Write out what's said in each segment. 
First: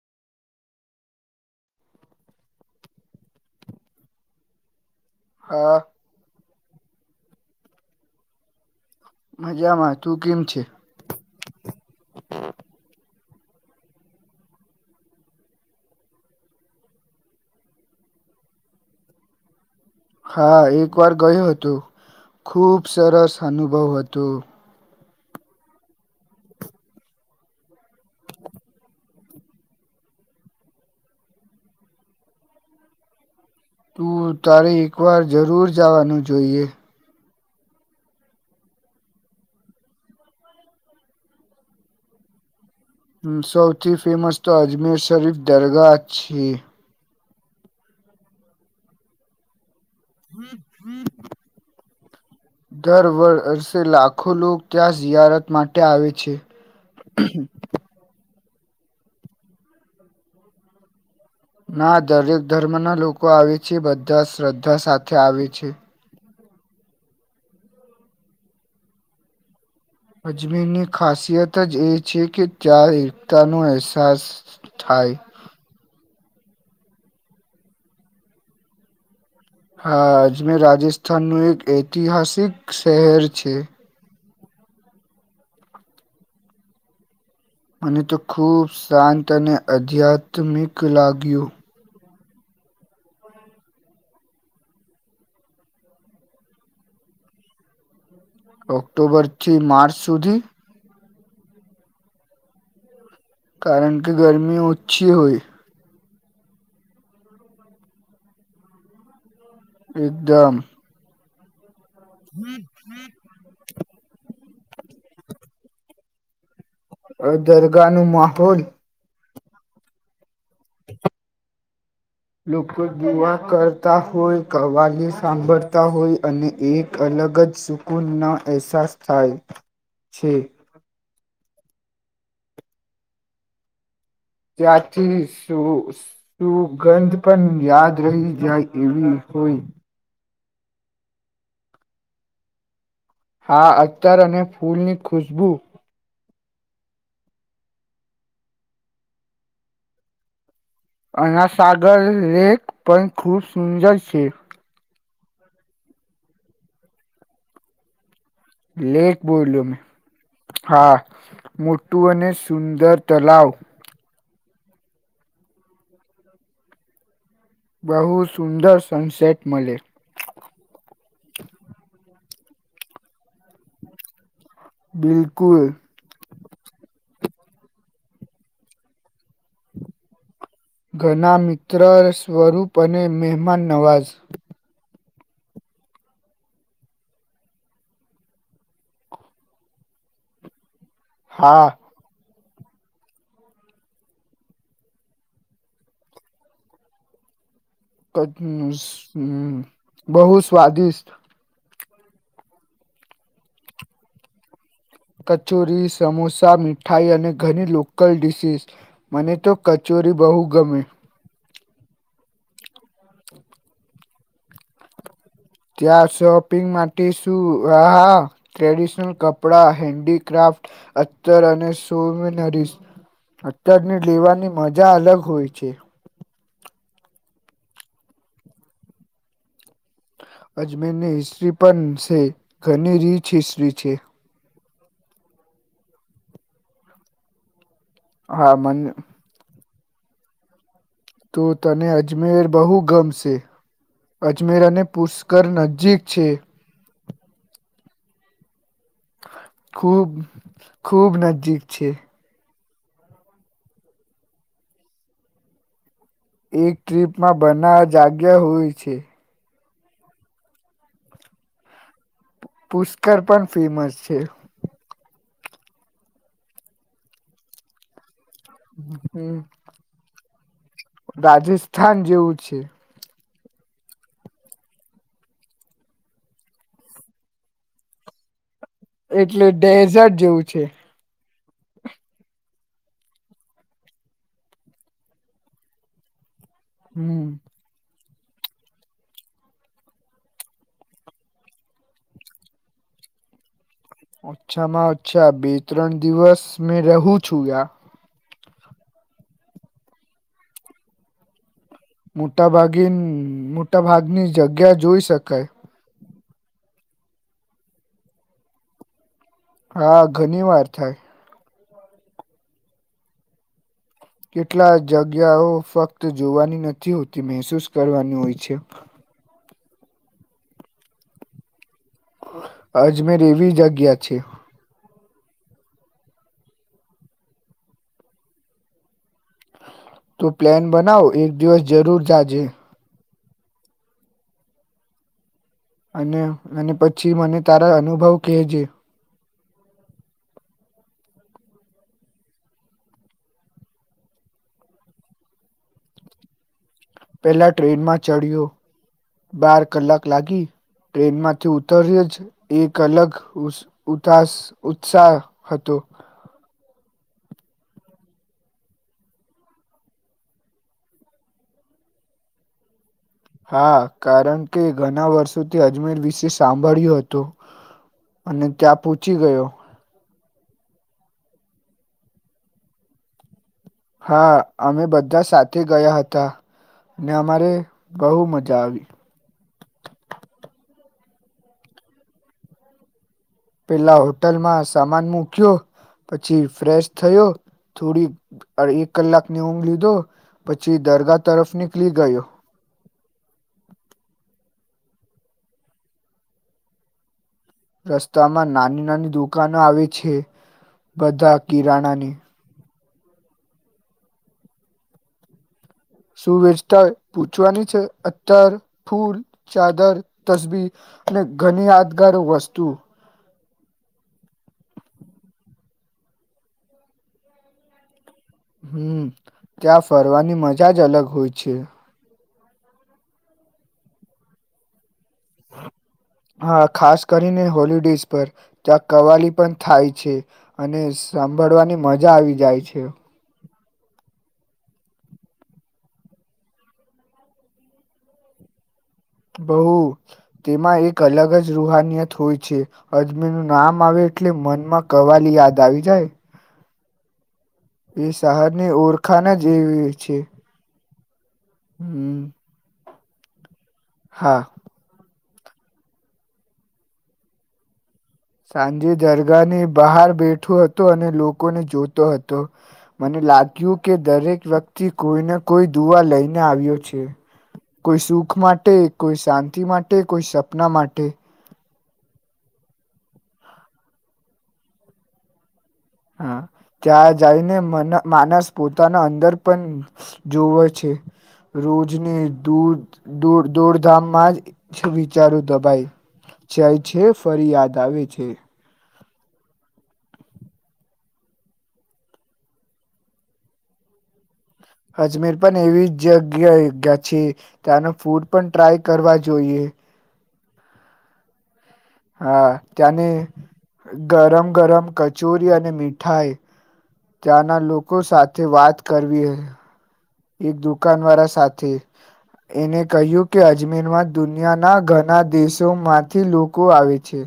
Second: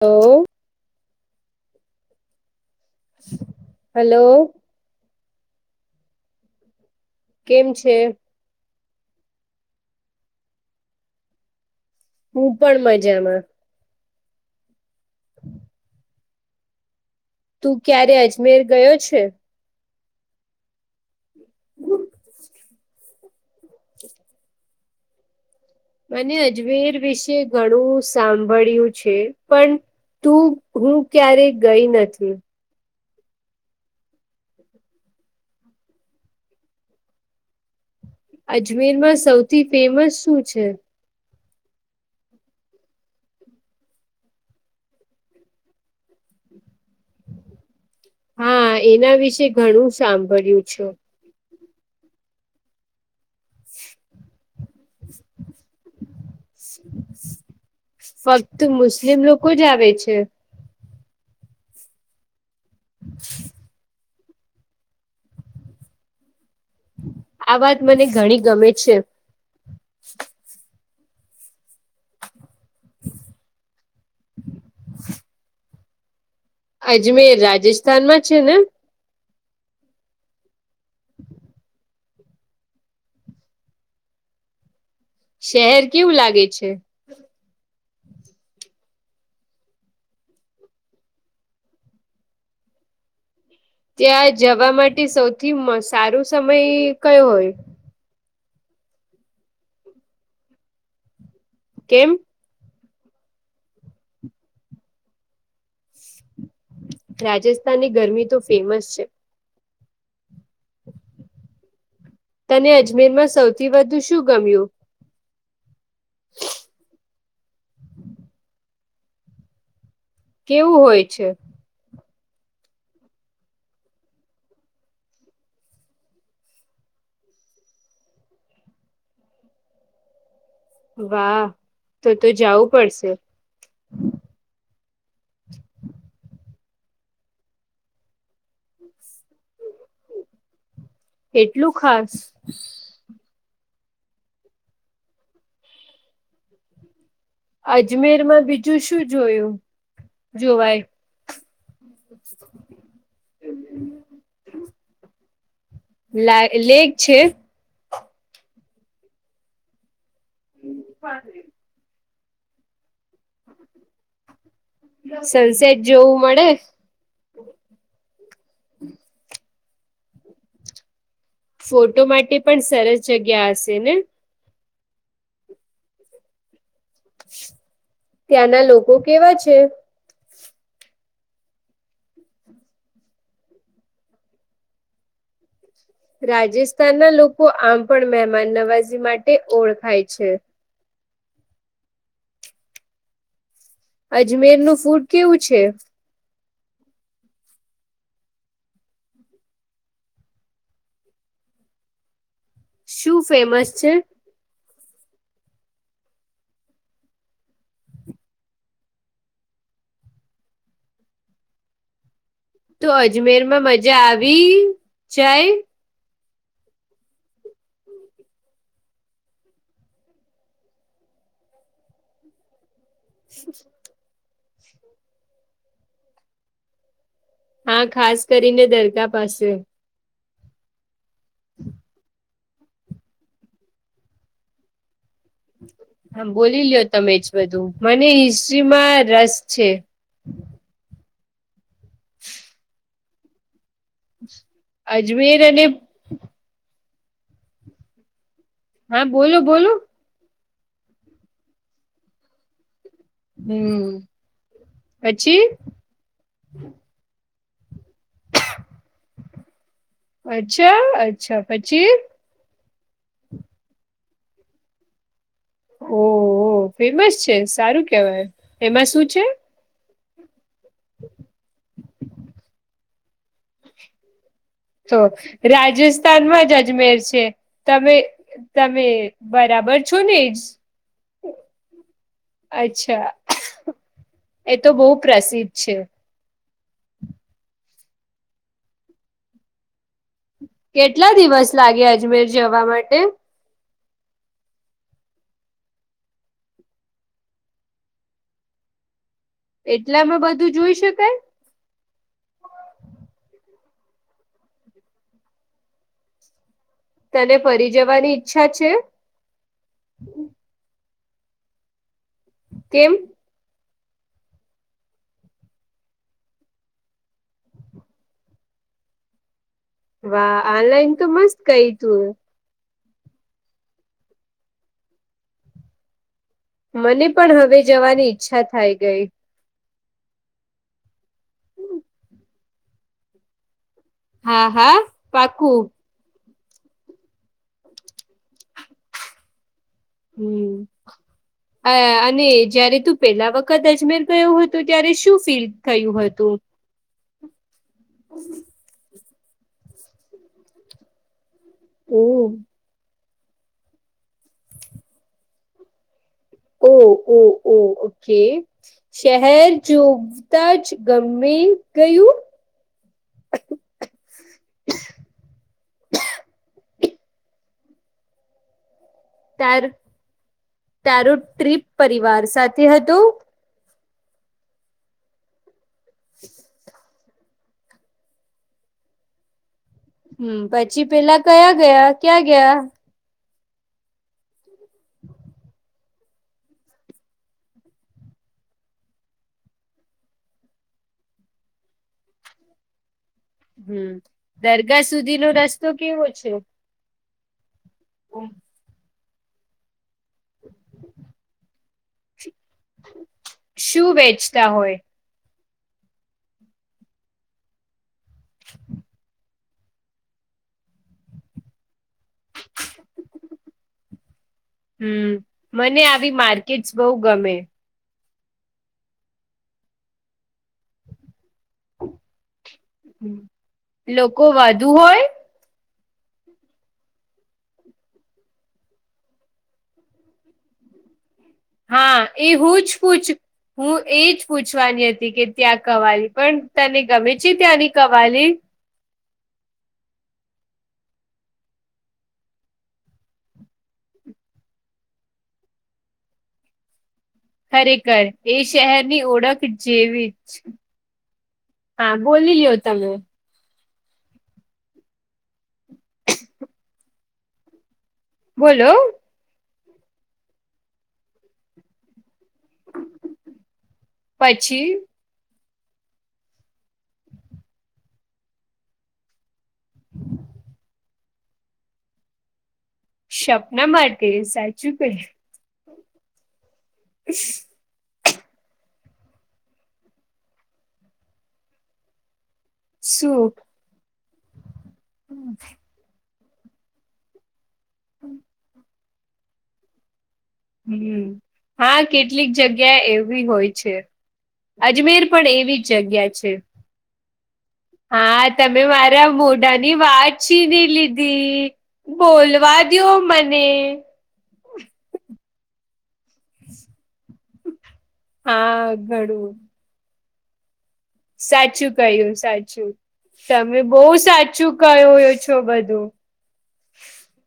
Hello hello હા કેમ છે મજામાં તું કેમ છે. હું પણ મજામાં. હામ. તું ક્યારે અજમેર ગયો છે. હા એક વાર ગયું હોતું ખુબ સરસ અનુભવ હતું. અને અજમેર વિશે ઘણું સાંભળ્યું છે પણ તું હું ક્યારે ગઈ નથી. તું તારે એકવાર જરૂર જવાનું જોઈએ. અજમેર માં સૌથી ફેમસ શું છે. સૌથી ફેમસ તો અજમેર શરીફ દરગાહ છે. હા એના વિશેે ઘણું શામ દર વર્ષ સે લાખો લોકો ત્યાં જિયારત માટે આવે છે. ફક્ત મુસ્લિમ લોકો જ આવે છે. ના દરેક ધર્મ ના લોકો આવે છે બધા શ્રદ્ધા સાથે આવે છે. આ વાત મને ઘણી ગમે છે. અજમેર ની ખાસિયત જ એ છે કે ત્યાં એકતા નું અહેસાસ થય. અજમેર રાજીસ્થાનમાંછે ને. હા અજમેર રાજીસ્થાન નું એક ઐતિહાસિક શહેર છે. શહેર કેવું લાગે છે. મને તો ખૂબ શાંત અને આધ્યાત્મિક લાગ્યું. ત્યાં જવા માટે સૌથી સારો સમય કયો હોય. ઓક્ટોબરથી માર્ચ સુધી. કેમ. કારણ કે ગરમી ઓછી હોય. રાજસ્થાનની ગરમી તો ફેમસ છે. એકદમ તને અજમેર માં સૌથી વધુ શું ગમ્યું. અ દરગાહનો માહોલ કેવું હોય છે. લોકો જોવા કરતા હોય કવાલી સાંભળતા હોય અને એક અલગ જ સુકૂનના અહેસાસ થાય છે. વાહ તો તો જવું પડશે. ત્યાંથી શું શું સુગંધ પણ યાદ રહી જાય એવી હોય. એટલું ખાસ. હા અત્તર અને ફૂલ ની ખુશબુ અજમેર માં બીજું શું જોયું જોવાય. આના સાગર લેક પણ ખુબ સુંદર છે. લા લેક છે. લેક બોલ્યો મેં. હા, મોટું અને સુંદર તલાવ. સનસેટ જોવું મળેશ. બહુ સુંદર સનસેટ મળે. ફોટો માટે પણ સરસ જગ્યા હશે ને. બિલકુલ. ત્યાંના લોકો કેવા છે. ઘના મિત્ર સ્વરૂપ અને મહેમાન નવાઝ રાજસ્થાન ના લોકો આમ પણ મહેમાન નવાજી માટે ઓળખાય છે. હા. અજમેર નું ફૂડ કેવું છે? ક અમ્મ અમ્મ બહુ સ્વાદિષ્ટ. શું ફેમસ છે? કચોરી, સમોસા, મીઠાઈ અને ઘણી લોકલ ડીસીસ. મને તો કચોરી બહુ ગમે. તો અજમેર માં મજા આવી જાય. ત્યાં શોપિંગ માટે શું હ હા. ટ્રેડિશનલ કપડા હેન્ડીક્રાફ્ટ અતર અને સોમનરીસ. અત્યારની લેવાની મજા અલગ હોય છે. હા, ખાસ કરીને દરગાહ પાસે. અજમેર ની હિસ્ટ્રી પણ છે, ઘણી રીચ હિસ્ટ્રી છે. હા, બોલી લ્યો તમે જ બધું મને હા મને હિસ્ટ્રીમાં રસ છે. તો તને અજમેર બહુ ગમશે. અજમેર અને અજમેર પુષ્કર અને નજીક છે. હા, બોલો બોલો. ખૂબ ખૂબ નજીક છે. હમ્મ, પછી. એક ટ્રીપમાં બના જાગ્યા હોય છે. અચ્છા અચ્છા પછી. પુષ્કર પણ ફેમસ છે. ઓહ હો ફેમસ છે સારું કેવાય. એમાં હમ્મ, શું છે હમ્મ. રાજસ્થાન જેવું છે. તો રાજસ્થાનમાં જ અજમેર છે. તમે તમે એટલે બરાબર છો ડેઝર્ટ ને જ? જેવું છે અચ્છા એ તો બહુ પ્રસિદ્ધ છે. હમ્મ. કેટલા દિવસ લાગે અજમેર જવા માટે? ઓછામાં ઓછા બે ત્રણ દિવસ મેં રહું છું યા. એટલા માં બધું જૂઈ શકાય. મોટા ભાગે મોટા ભાગની જગ્યા જોઈ શકાય. તને ફરી જવાની ઈચ્છા છે? હા, ઘણી વાર થાય. કેમ? કેટલા જગ્યાઓ ફક્ત જોવાની નથી હોતી, મહેસૂસ કરવાની હોય છે. વા ઓનલાઈન તો મસ્ત કઈ તું. અજમેર એવી જગ્યા છે. મને પણ હવે જવાની ઈચ્છા થાય ગઈ. તો પ્લેન બનાવો એક દિવસ જરૂર જાજે. હા હા પાકું. અને અને પછી મને તારા અનુભવ કેહેજે. હમ અ અને જયારે તું પેલા વખત અજમેર ગયો હતોું ત્યારે શું ફીલ થયું હતું પહેલા ટ્રેનમાં ચડ્યો બાર કલાક લાગી ટ્રેનમાં તે ઓ ઉતર્યો છે એક અલગ ઉ ઉતાસ ઉત્સાહ હતો. ઓહ ઓ ઓ ઓકે. શહેર જોવતા જ ગમી ગયું? હા, કારણ કે ઘણા વર્ષોથી અજમેર વિશે સાંભળ્યો હતો. અને ત્યાં પૂછ તાર તારો ટ્રીપ પરિવાર સાથે હતોું હા અમે બધા સાથે ગયા હતા ને અમારે બહુ મજા આવી હમ પછી પેલા કયા ગયા ક્યાં ગયા પેલા હોટલમાં સામાન મૂક્યો પછી ફ્રેશ થયો થોડી અ એક કલાકની ઊંઘ લીધો પછી દરગાહ તરફ નીકળી ગયો હમ દરગાહ સુધીનોો રસ્તો કેવો છે રસ્તામાં નાની નાની દુકાનો આવે છે બધા કિરાણાની શું વેચતા હોય સુું વેચતા હોય પૂછવાની છે અતર ફૂલ ચાદર તસબી અને ઘણી યાદગાર વસ્તુ હમ મને આવી માર્કેટસ બહુ ગમે હમ ત્યાં ફરવાની મજા જ અલગ હોય છે લોકો વધુ હોય હા ખાસ કરીને હોલિડેઝ પર ત્યાં કવાલી પણ થાય છે અને સાંભડવાની હા મજા એ આવી હું જાય જ છે પૂછ હું એજ પૂછવાની હતી કે ત્યાં કવાલી પણ તને ગમે છે ત્યાંની કવાલી બહુ તેમાં એક અલગ જ રૂહાનિયત હોય છે અજમીરનું નામ આવે એટલે મનમાં કવાલી યાદ આવી જાય ખરેખર એ શહેરની ઓળખાણ ઓળખ જ એવી જેવી છે જ હા હમ બોલી લ્યો તમે હા બોલો સાંજે દરગાહની બહાર બેઠો હતો અને લોકોને જોતો હતો તો મને લાગ્યું કે દરેક પછી વ્યક્તિ કોઈને કોઈ દુવા લઈને આવ્યો છે કોઈ સુખ માટે કોઈ શાંતિ માટે કોઈ સપના માટે સપના માટે સાચું ક હા ત્યાં જાઈને મન માનસ પોતાના અંદર પણ જોવે છે રોજને દોડ શું દોડ દોડધામમાં જ વિચારું દબાઈ જાય છે ફરી યાદ આવે છે હમ હા કેટલીક જગ્યા એવી હોય છે અજમેર પણ એવી જ જગ્યા છે જગ્યાએ ગયા છે. ત્યાંનું હા ફૂડ પણ તમે ટ્રાય મારા કરવા જોઈએ. મોઢાની વાત ચીની લીધી હા બોલવા દ્યો ત્યાંની મને ગરમ ગરમ કચોરી અને મીઠાઈ બ [inaudible] ત્યાંના લોકો સાથે વાત કરવી ઘણું. હ એક દુકાનવાળા સાચું સાથે કહ્યું સાચું એને કહ્યું કે તમે બહુ અજમેરમાં સાચું દુનિયા ના કહ્યો ઘણા છો બધું. દેશોમાં થી લોકો આવે છે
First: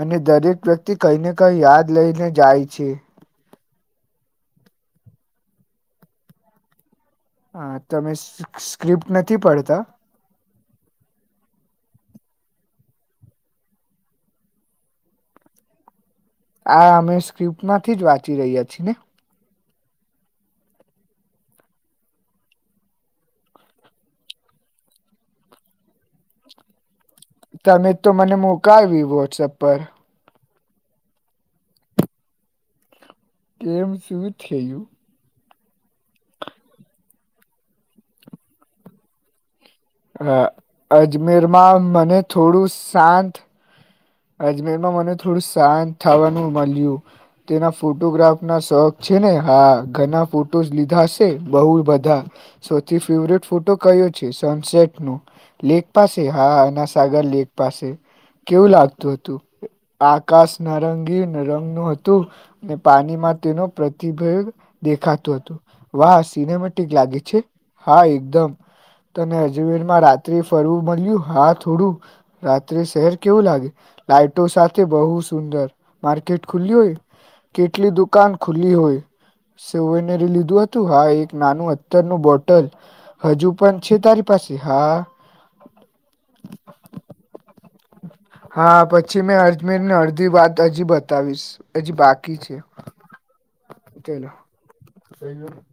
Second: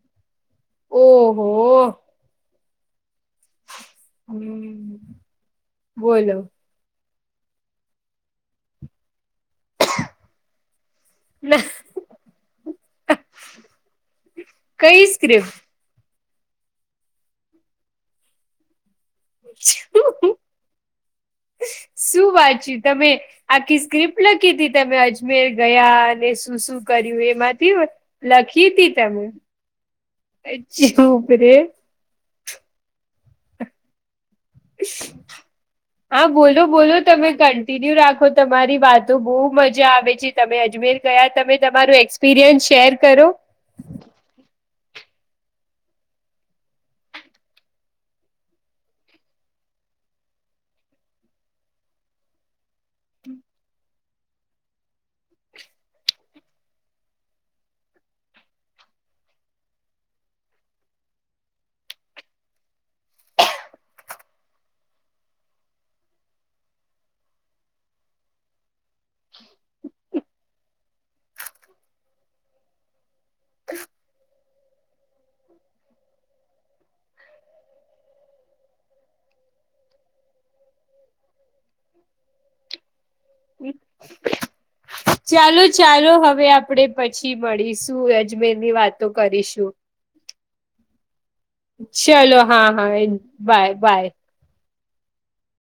અને દરેક વ્યક્તિ કયને કય ઓહો યાદ લઈને જાય છે હમ બોલો હા તમે સ્ક્રિપ્ટ નથી પડતા. ના કઈ સ્ક્રિપ્ટ આ અમે સ્ક્રિપ્ટમાંથી જ વાંચી રહ્યા છીએ ને શું વાચ્યું [unintelligible] તમે આખી સ્ક્રિપ્ટ લખી હતી તમે અજમેર ગયા અને શું શું કર્યું એ માંથી તમે તો મને લખી હ [unintelligible] તીી મોકલવી તમે વોટ્સઅપ પર જેરેે કેેમ સુવી થેયું હા બોલો બોલો તમે કન્ટિન્યુ રાખો તમારી વાતો બહ મજા જા આવે જી હા, તમે અજમેર ગયા તમે અજમેરમાં તમારું મને એક્સપિરિયન્સ થોડું શેર કરો શાંત અજમેરમાં મને થોડું શાંત થવાનું મળ્યું તેના ફોટોગ્રાફના શોખ છે ને હા ઘણા ફોટોઝ લીધા છે બહુ બધા સૌથી ફેવરેટ ફોટો કયો છે સનસેટનો લેક પાસે હા અના સાગર લેક પાસે કેવું લાગતું હતું આકાશ નારંગીન રંગનું હતું. ને પાણીમાં તેનો પ્રતિભય દેખાતું હતું. વાહ સિનેમેટિક લાગે છે હા એકદમ તને અજમેરમાં રાત્ર્રી ફરવું મળ્યું હા થોડું રાત્રે શહેર કેવું લાગે લાઈટો સાથે બહુ સુંદર માર્કેટ ખુલ્લી હોય કેટલી દુકાન ખુલ્લી હોય સેવયનેરી લીધું હતું હા એક નાનું અતરનું બોટલ હજુ પણ છે? તારી પાસે હા ચાલો ચાલો હવે આપડે પછી મળીશું અજમેરની હા વાતો પછી મેં કરીશું અજમેરની અડધી વાત અજીબત બતાવીશ હજી ચલો બાકી છે હા હા બાય બાય. સેયુક.